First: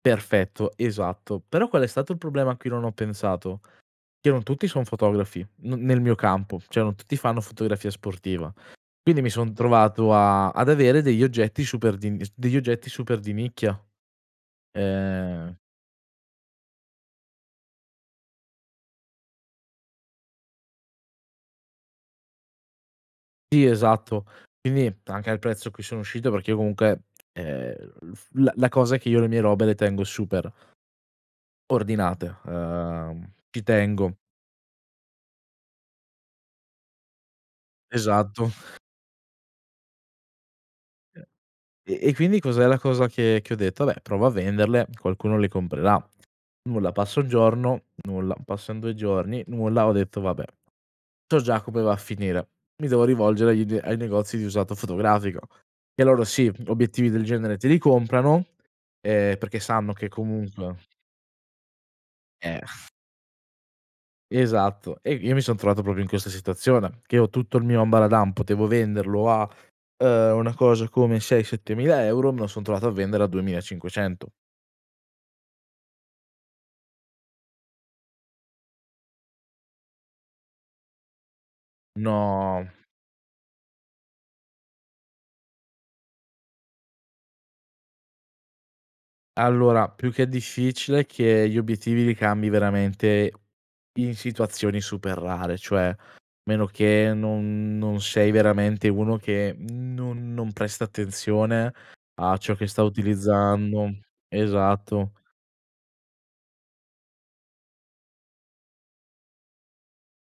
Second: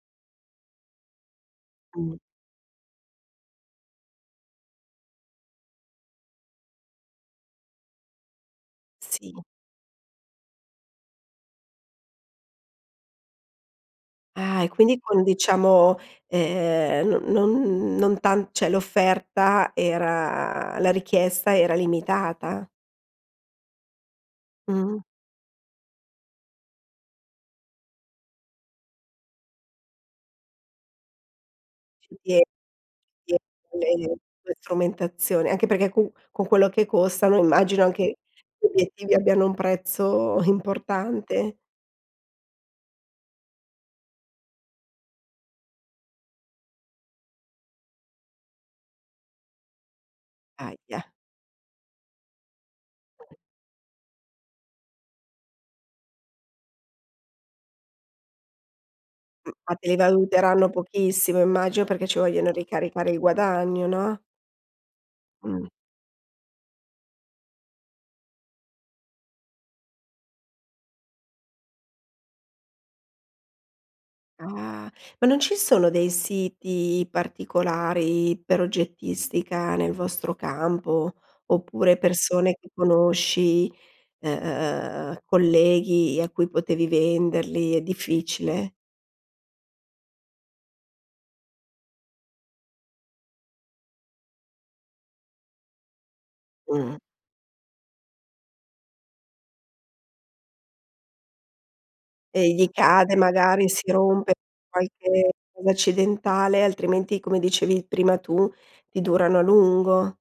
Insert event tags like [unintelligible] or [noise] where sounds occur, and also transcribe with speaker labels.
Speaker 1: Perfetto, esatto. Però qual è stato
Speaker 2: Mh.
Speaker 1: il problema a cui non ho pensato? Che non tutti son fotografi, n nel mio campo; cioè non tutti fanno fotografia sportiva. Quindi mi
Speaker 2: Sì.
Speaker 1: son trovato a ad avere degli oggetti super d'ins degli oggetti super di nicchia.
Speaker 2: Ah, e quindi quin
Speaker 1: Ehm
Speaker 2: diciamo, ehm, no non non tan cioè l'offerta era la richiesta era limitata.
Speaker 1: Sì esatto. Quindi
Speaker 2: Mh-mh.
Speaker 1: anche al prezzo a cui sono uscito, perché io comunque, ehm, l'uf la cosa che io le mie robe le tengo super
Speaker 2: Ci
Speaker 1: ordinate.
Speaker 2: tie
Speaker 1: Uhm, ci tengo.
Speaker 2: [unintelligible] strumentazione, anche perché co con quello che costano immagino anche
Speaker 1: Esatto.
Speaker 2: gli obiettivi abbiano un prezzo
Speaker 1: E
Speaker 2: importante.
Speaker 1: e e quindi cos'è la cosa che che ho detto: "Beh, provo a venderle, qualcuno le comprerà." Nulla. Passa 1 giorno, nulla. Passan 2 giorni, nulla. Ho detto: "Vabbè,
Speaker 2: Ahia.
Speaker 1: so già come va a finire, mi devo rivolgere agli d ai negozi di usato fotografico." E loro, sì, obiettivi del genere te li comprano, ehm,
Speaker 2: M
Speaker 1: perché
Speaker 2: ma
Speaker 1: sanno
Speaker 2: te
Speaker 1: che
Speaker 2: valuteranno
Speaker 1: comunque
Speaker 2: pochissimo immagino, perché ci vogliono
Speaker 1: Eh.
Speaker 2: ricaricare il guadagno, no?
Speaker 1: Esatto, e io mi son
Speaker 2: Mh.
Speaker 1: trovato proprio in questa situazione: che ho tutto il mio ambaradan, potevo venderlo a, uhm, una cosa come 6-7000 €, me lo son trovato a vendere a 2500.
Speaker 2: Ah. Ma non ci sono dei siti particolari per oggettistica nel vostro campo, oppure persone che
Speaker 1: No.
Speaker 2: conosci, e e ehm, colleghi a cui potevi venderli; è difficile?
Speaker 1: Allora più che difficile, che gli obiettivi li cambi veramente in situazioni super rare; cioè, meno
Speaker 2: Mh.
Speaker 1: che non non sei veramente uno che non non presta attenzione a
Speaker 2: E
Speaker 1: ciò che
Speaker 2: gli
Speaker 1: sta
Speaker 2: cade magari, si
Speaker 1: utilizzando.
Speaker 2: rompe
Speaker 1: Esatto.
Speaker 2: qualche un'accidentale, altrimenti, come dicevi prima tu, ti durano a lungo.